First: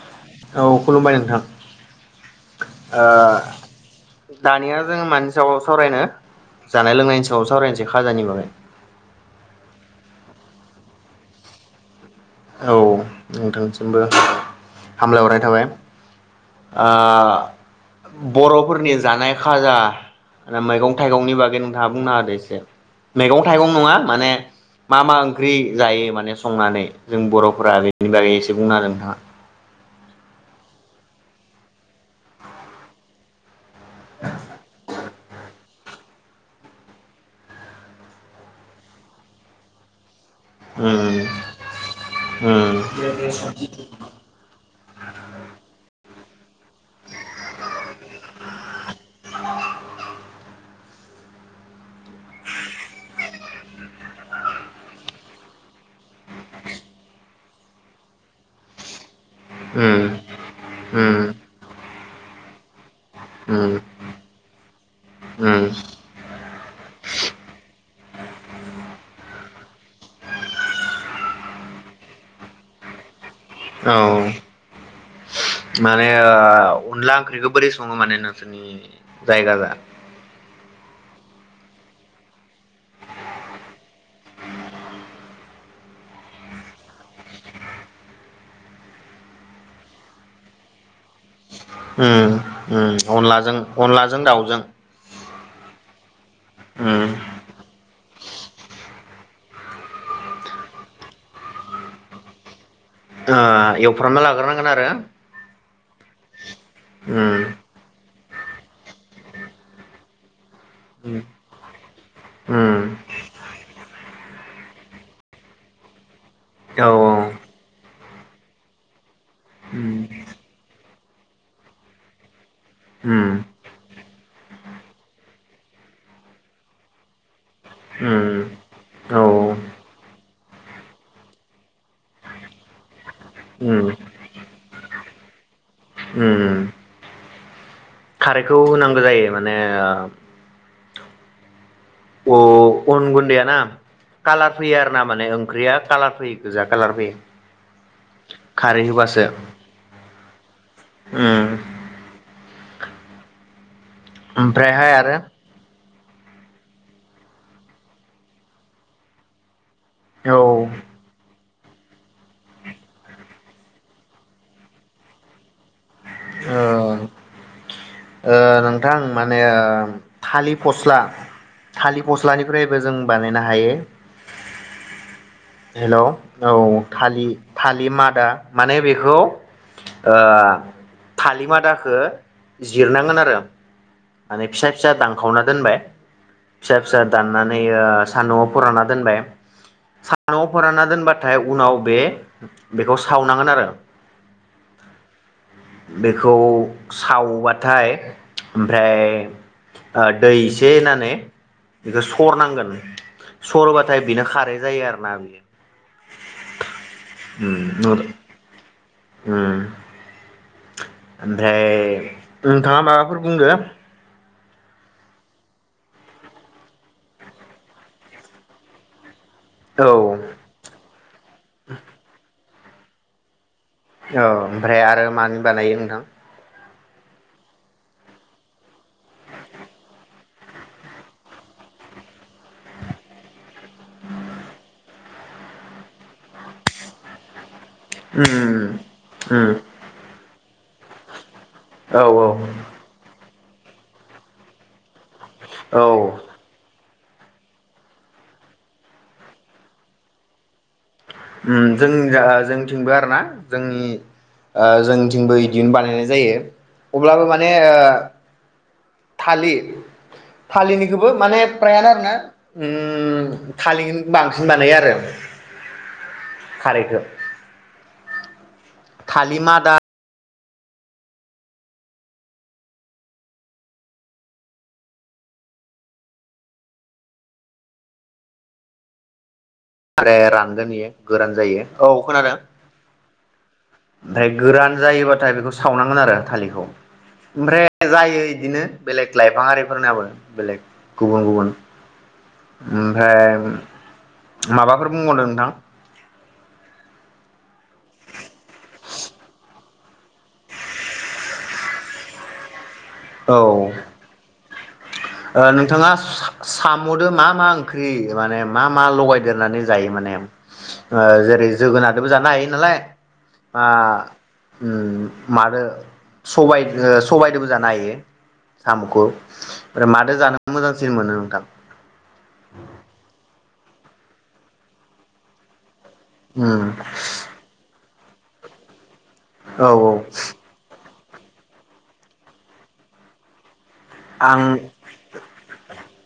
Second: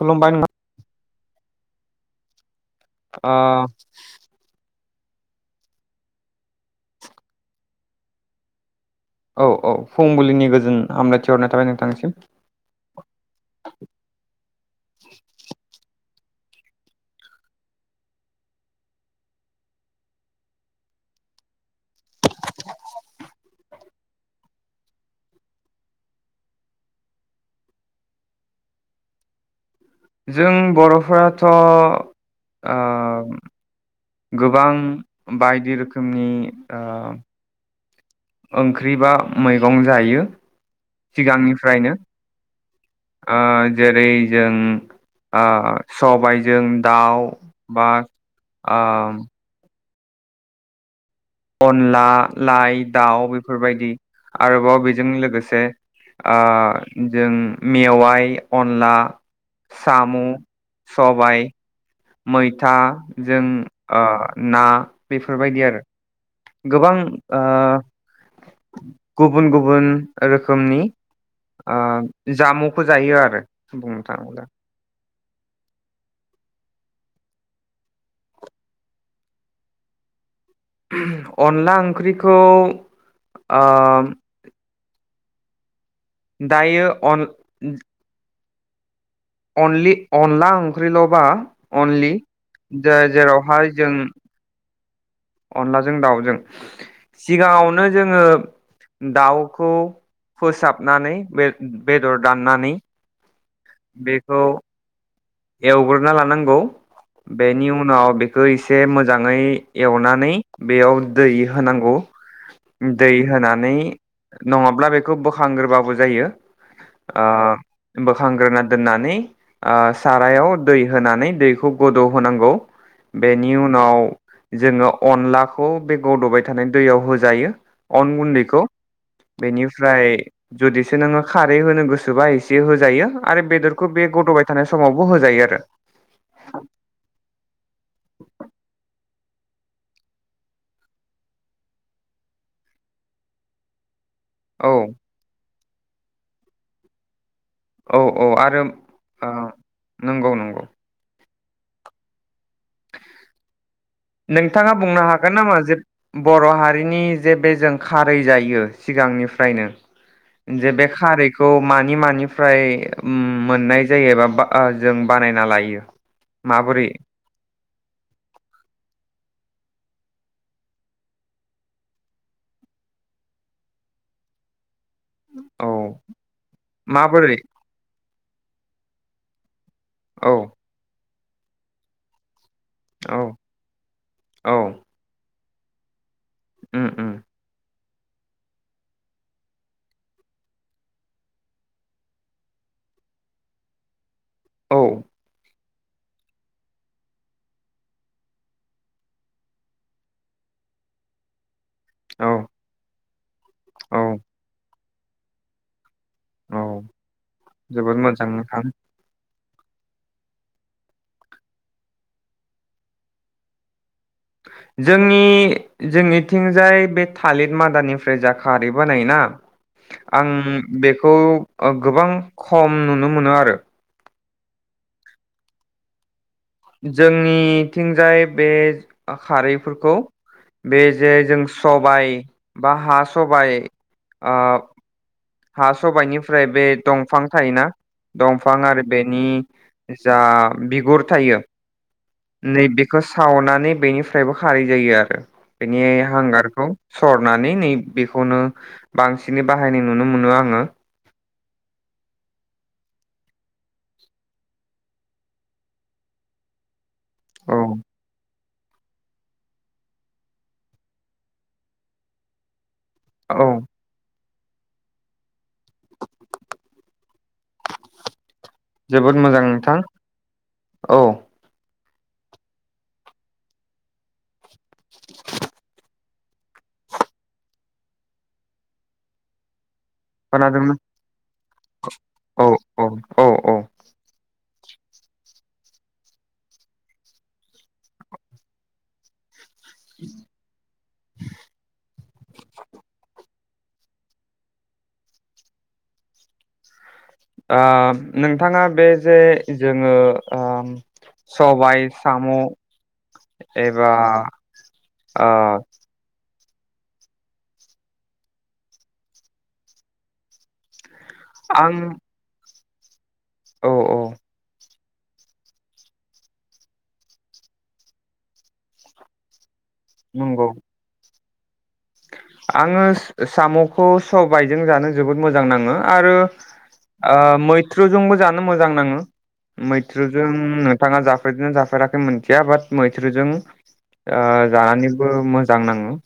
खुलुमबाय नोंथां औ खुलुमबाय नों [unintelligible] ओ दानिया जोङो मानि सायाव सावरायनो जानाय लोंनायनि सायाव सावरायनसै खाजानि बागै औ औ फुंबिलिनि गोजोन हामलायथि हरनाय थाबाय नोंथांनिसिम औ नोंथांसिमबो हामलायहरनाय थाबाय आ बरफोरनि जानाय खाजा मैगं थाइगंनि बागै नोंथाङा बुंना होदो एसे मैगं थाइगं नङा माने मा मा ओंख्रि जायो माने संनानै जों बरफोरा बेनि बागै एसे बुंना होगोन नोंथाङा जों बरफोराथ आ गोबां बायदि रो खोमनि ओ ओंख्रिबा मैगं जायो सिगांनिफ्रायनो उम ओ जेरै जों आ सबाइ जों दाउ बा आ अनला लाइ दाउ बेफोरबायदि आरोबाव बेजों लोगोसे आ जों मेवाइ अनला उम उम सामु सबाइ उम मैथा जों उम आ ना बेफोरबायदि उम आरो गोबां ओ गुबुन गुबुन रोखोमनि ओ जामुंखौ जायो आरो बुंनो औ थाङोब्ला माने ओ अनला ओंख्रिखौ बोरै सङो माने नोंसोरनि जायगाजों [unintelligible] अनला ओंख्रिखौ ओ दायो अन अनलि अनला ओंख्रिलबा अनलि उम उम अनलाजों जेरावहाय जों अनलाजों दाउजों अनलाजों दाउजों उम सिगाङावनो जोङो दाउखौ फोसाबनानै बे-बेदर दाननानै ओ एवफ्रामना बेखौ लाग्रोनांगोन आरो एवग्रोना लानांगौ उम बेनि उनाव बे बेखो एसे मोजाङै एवनानै बेयाव दै होनांगौ उम दै होनानै नङाब्ला बेखौ बोखांग्रोबाबो जायो औ औ ओ बोखांग्रोना दोननानै ओ उम सारायाव दै होनानै दैखौ गोदौ होनांगौ उम बेनि उनाव जोङो अनलाखौ बे गदबाय थानाय दैयाव होजायो अन उम गुन्दैखौ औ बेनिफ्राय जुदिसो नोङो खारै होनो गोसोबा एसे होजायो आरो बेदरखौ उम बे गदौबाय थानाय समावबो होजायो आरो उम खारैखौ होनांगौ जायो माने ओ अ अन गुन्डिया ना कालार औ फैयो आर ना माने ओंख्रिया कालार फैयो गोजा कलार फैयो औ औ आरो खारै होबासो ओ नंगौ नंगौ उम [inaudible] नोंथाङा ओमफ्रायहाय बुंनो हागोन आरो नामा जे बर' हारिनि जे बे जों खारै जायो सिगांनिफ्रायनो औ जे बे खारैखौ मानि मानिफ्राय मोननाय जायोबा-बा जों बानायना लायो माबोरै ओ ओ नोंथां माने ओ थालिर फस्ला थालिर फस्लानिफ्रायबो जों बानायनो हायो हेल औ माबोरै थालि-थालि मा दा माने बेखौ ओ औ थालि मादाखो जिरनांगोन औ आरो माने औ फिसा फिसा दांखावना दोनबाय फिसा उम फिसा उम दाननानै ओ सानदुंआव फोरानना दोनबाय सानदुंआव फोरानना दोनबाथाय उनाव बे बेखौ सावनांगोन आरो औ बेखौ सावबाथाय ओमफ्राय ओ दै एसे होननानै बेखौ औ सरनांगोन सरबाथाय औ बिनो खारै जायो आरो मा बेयो औ जोबोद मोजां नोंथां उम ओमफ्राय नोंथाङा माबाफोर बुंदो जोंनि जोंनिथिंजाय बे थालिर मादानिफ्राय जा खारै बानायोना आं औ बेखौ ओ - गोबां खम नुनो मोनो आरो औ- ओमफ्राय आरो मानि बानायो नोंथां जोंनिथिंजाय बे अ खारैफोरखौ बे जे जों सबाय बा हा सबाय ओ हा सबायनिफ्राय बे दंफां थायोना दंफां उम आरो बेनि उम जा बिगुर थायो औ - औ नै बेखौ सावनानै बेनिफ्रायबो खारै जायो आरो बेनि औ हांगारखौ सरनानै नै बेखौनो बांसिनै बाहायनाय नुनो मोनो आङो ओम - जों- जा जोंनिथिंबो आरोना जोंनि- ओ - जोंनिथिंबो इदिनो बानायनाय जायो अब्लाबो माने औ -ओ थालिर थालिरनिखोबो माने प्रायानो आरो ना औ ओम थालिनो बां हुनानै आरो खारैखो जोबोद मोजां नोंथां औ [inaudible] आरोे रानगोन खोनादोंना इयो गोरान जायो औ - खोनादों औ औ औ -औ ओमफ्राय गोरान जायोबाथाय बेखौ सावनांगोन आरो थालिरखौ ओमफ्राय जायो इदिनो बेलेग लाइफां आरिबो फोरनाबो बेलेग गुबुन - गुबुन ओमफ्राय माबाफोर बुंबावनो नोंथां ओ - नोंथाङा बे जे जोङो ओम- सबाय साम औ एबा ओ - नोंथाङा सामदो मा - मा ओंख्रि माने मा- मा लगायदेरनानै जायो माने ओ - जेरै आं जोगोनाददोबो जानो हायो नालाय मा औ औ ओम - मादो सबाय-ओ - सबायदोबो जानो हायो सामखो ओमफ्राय मादो जानो नंगौ मोजांसिन मोनो नोंथां आङो स-स- सामखौ सबायजों जानो जोबोद मोजां नाङो आरो उम ओ- मैथ-। जानो मोजां नाङो औ मैथ्रुजों बिथाङा जाफेरदोंनो जाफेराखै मोनथिया बाट मैथ्रुजों ओ आं जानानैबो मोजां नाङो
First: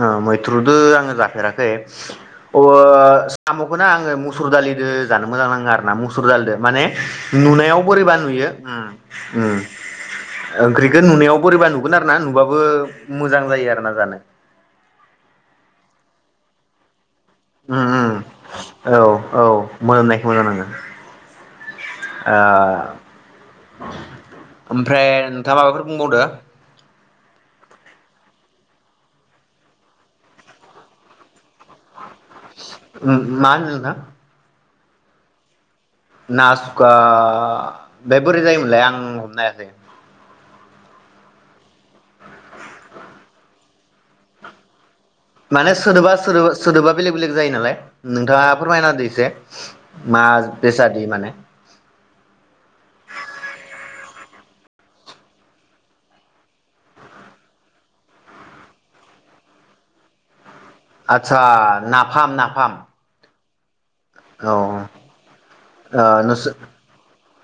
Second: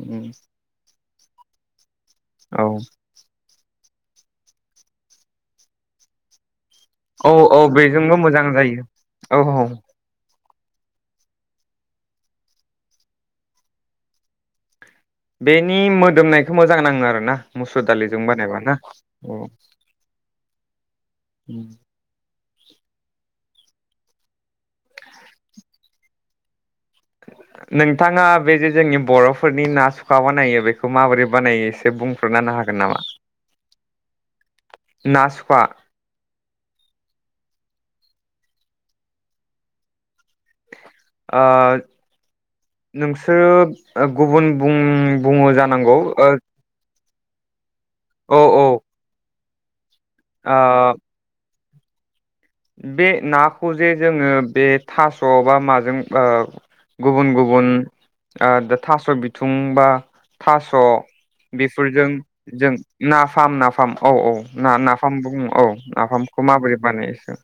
हा मैथ्रुदो आङो जाफेराखै अ औ साम बेखौ ना आङो मुसुर दालिद जानो मोजां नाङो आर ना मुसुर दालिदो माने औ औ नुनायाव बोरैबा बेजोंबो मोजां नुयो जायो ओम औ उम औ ओंख्रिखौ नुनाय बोरैबा नुगन आरो ना नुबाबो मोजां जायो आरोना जानो बेनि मोदोमनायखौ मोजां नाङो आरो ना मुसुर उम उम दालिजों बानायबा ना औ औ मोनामनायखौ मोजां नाङो उम ओ ओमफ्राय नोंथाङा माबाफोर बुंबावदो नोंथाङा बे जे जोंनि बरफोरनि ना सुखा बानायो बेखौ माबोरै बानायो एसे बुं उम मा होनदों‌ नोंथां ना सुखा ना सुखा बे बोरै जायोमोनलाय आं हमनो हायाखै ओ नोंसोरो गुबुन बुं बुङो माने जानांगौ सोदोबा ओ सोदोबा बेलेग बेलेग जायो नालाय औ नोंथाङा फोरमायना होदो एसे मा ओ बेसाद ए माने बे नाखौ जे जोङो बे थास' बा माजों ओ गुबुन गुबुन ओ थास' बिथुं बा थास आदसा बेफोरजों नाफाम नाफाम जों ना फाम नाफाम औ औ ना नाफामबो बुङो औ नाफामखौ नोंसोर माबोरै बानायोसो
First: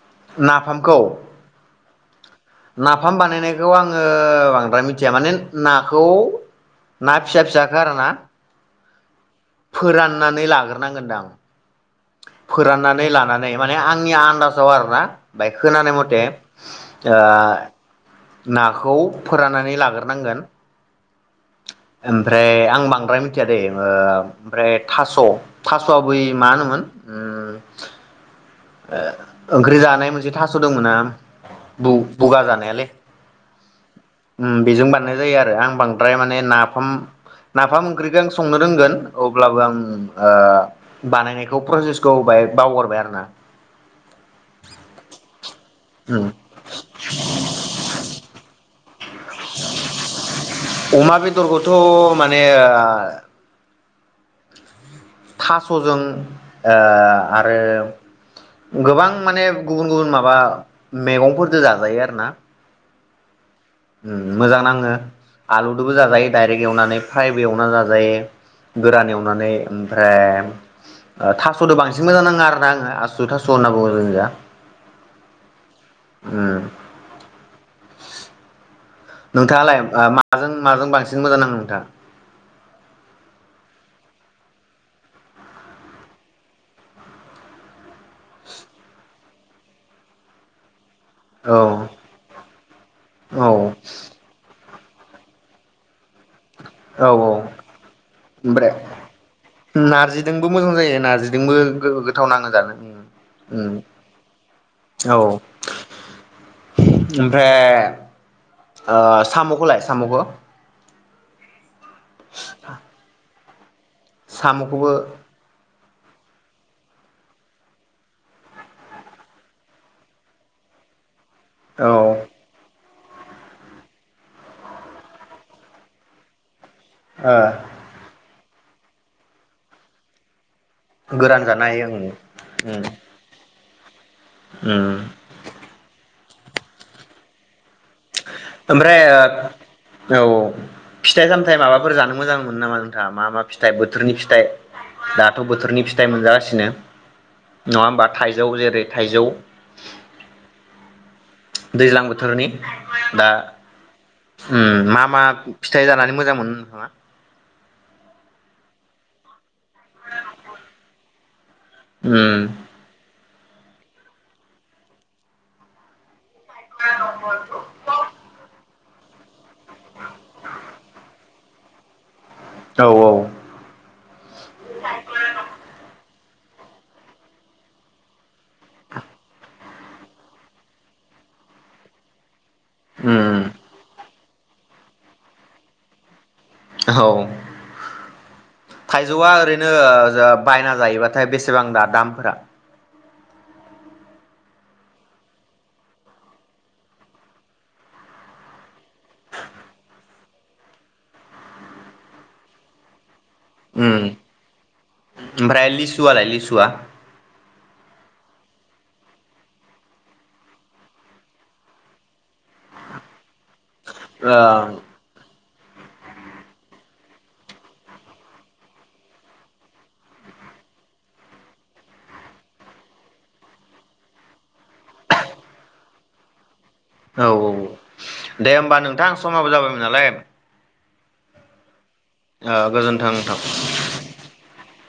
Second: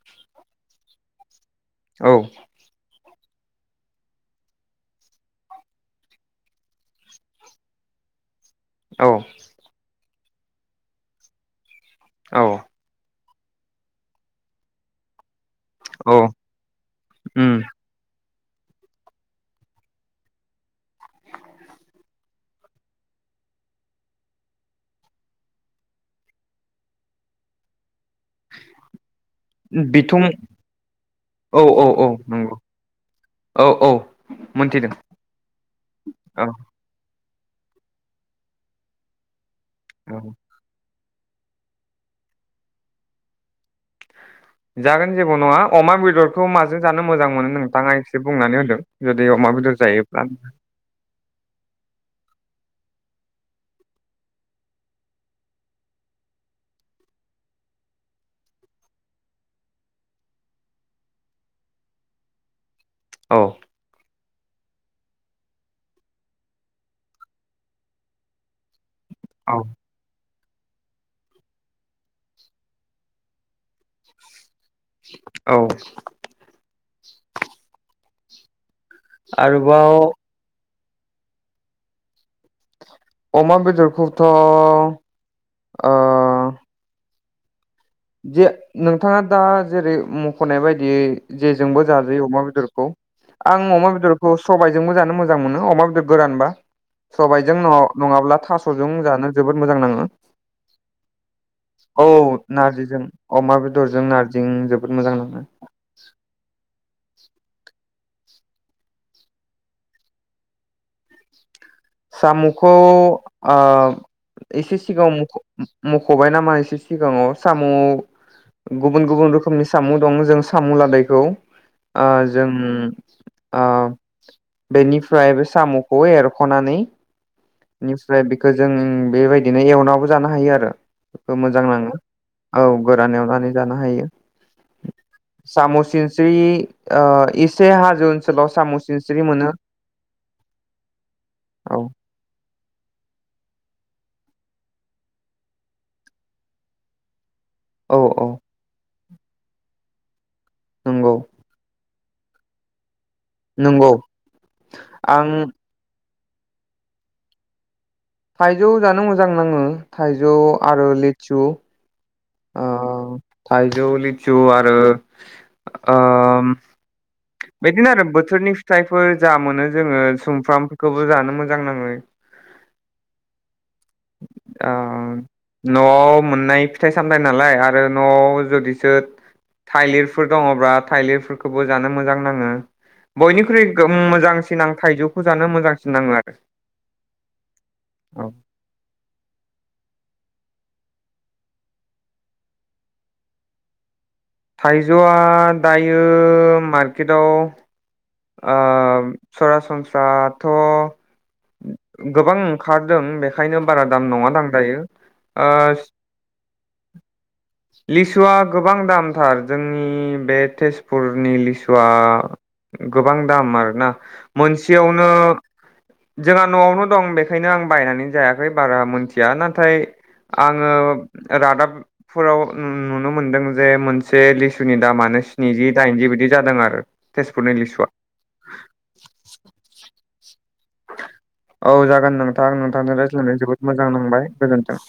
नाफामखौ औ नाफाम बानायनायखौ आङो बांद्राय मिथिया माने नाखौ ना फिसा फिसाखो आरोना औ सुनानै लाग्रोनांगोनदां औ फोराननानै लानानै माने आंनि आन्दाजाव आरो ना बाय खोनानाय औ मथे ओ उम नाखौ फोराननानै लाग्रोनांगोन ओमफ्राय आं बांद्राय मिथिया दे ओ ओमफ्राय थास थासआ बै मा होनोमोन उम। ओ ओंख्रि जानाय बिथुं मोनसे थास दंमोन ना औ औ औ बु-बुगा नंगौ जानायालाय औ औ बेजों मोनथिदों बानायनाय जायो आरो आं बांद्राय माने औ नाफाम नाफाम ओंख्रिखौ आंनो रोंगोन औ ओमबाबो आं औ ओ- बानायनायखौ प्रसेसखौ बांहाय बावगरबाय आरो ना जागोन जेबो नङा अमा उम बेदरखौ माजों जानो मोजां मोनो नोंथाङा एसे बुंनानै होदों। गोदो अमा बेदर जायोब्ला अमा बेदरखौथ माने ओ थासजों ओ आरो गोबां माने गुबुन गुबुन माबा मैगंफोरजों जाजायो आरो ना। औ उम मोजां नाङो आलुदोबो जाजायो दडाइरेक्ट एवनानै फ्राइबो एवनानै जाजायो। गोरान एवनानै औ ओमफ्राय ओ थासदो बांसिन मोजां नाङा आरोना आङो आसु थास होनना बुङो जोंनिजा। औ [unintelligible] नोंथाङालाय आरोबाव मा [inaudible] जों माजों बांसिन मोजां नाङो नोंथां अमा बेदरखौथ' अ- जे नों थाङा दा जेरै मखनाय बायदियै औ जेजोंबो जाजायो अमा बेदरखौ औ आं अमा बेदरखौ सबाय जोंबो जानो मोजां मोनो अमा बेदर गोरानबा। औ औ सबायजों नङाब्ला ओमफ्राय थास'जों जानो जोबोद मोजां नाङो नारजिदोंबो मोजां जायो नार्जिजोंबो गो-गोथाव नाङो। जानो नार्जिजों अमा उम बेदरजों नार्जिं जोबोद मोजां औ नाङो। [unintelligible] ओमफ्राय ओ सामखौलाय सामखौ सामुखौ ओ एसे ए साम'खौबो सिगाव मख [inaudible] ओब मखबाय नामा एसे सिगाङाव साम' गुबुन गुबुन रोखोमनि साम दं जों साम लादायखौ औ आ ओ जों ओ बेनिफ्राय बे सामखौ एरखनानै नै [unintelligible] खौ जों बेबायदिनो एवनाबो जानो हायो आरो बे गोरान मोजां जानो हायो नाङो ओं औ उम गोरान एवनानै जानो हायो उम सामसिस थ्रि अ इस्ट ओमफ्रायो औ फिथाइ सामथाइ औ माबाफोर जानो मोजां मोनो नामा नों दा मा मा फिथाइ बोथोरनि फिथाइ दाथ' बोथोरनि फिथाइ मोनजागासिनो नङा औ होमबा औ थाइजौ जेरै थाइजौ नंगौ दैज्लां बोथोरनि दा नंगौ उम मा मा आं फिथाइ जानानै मोजां मोनो नोंथाङा थाइजौ जानो मोजां नाङो थाइजौ आरो लेचु उम थाइजौ लिचु आरो ओ ओम बेदिनो आरो बोथोरनि थायफोर जा मोनो जोङो सुमफ्रामखोबो जानो मोजां मोजां नाङो औ आम न'आव मोननाय फिथाइ सामथायाइ नालाय आरो न'आव जुदिसो थाइलिरफोर दङब्लाा थाइलिरफोरखौबो जानो मोजां नाङो उम बयनिख्रुइ गोममोजां फिनां थाइजौखौ जानो मोजांसिन नाङो आरो औ औ थाइजौआ ओरैनो ओजोब बायना जायोबाथाय बेसेबां दा दामफोरा थाइजौआ दायो मारकेदाव ओ सरासनस्राथ' गोबां ओंखारदों बे ओंखायनो बारा उम दाम नङा दां दायो ओ ओमफ्राय लिसुआलाय लिसुआ लिसुआ गोबां दामथार जोंनि बे तेजपुरनि लिसुआ गोबां दाम आरोना औ मोनसेयावनो जोंहा न'आवनो दं बेखायनो आं बायनानै जायाखै बारा मोनथिया नाथाय आङो रादाबफोराव नुनो मोनदों जे मोनसे लिसुनि दामानो स्निजि दाइनजि बिदि जादों आरो तेज औ औ दे होमबा नोंथां समाबो जाबायमोन नालाय औ जाग नोंथां ओ नोंथांजों गोजोन्थों नोंथां। रायज्लायनानै जोबोद मोजां नांबाय गोजोनथों।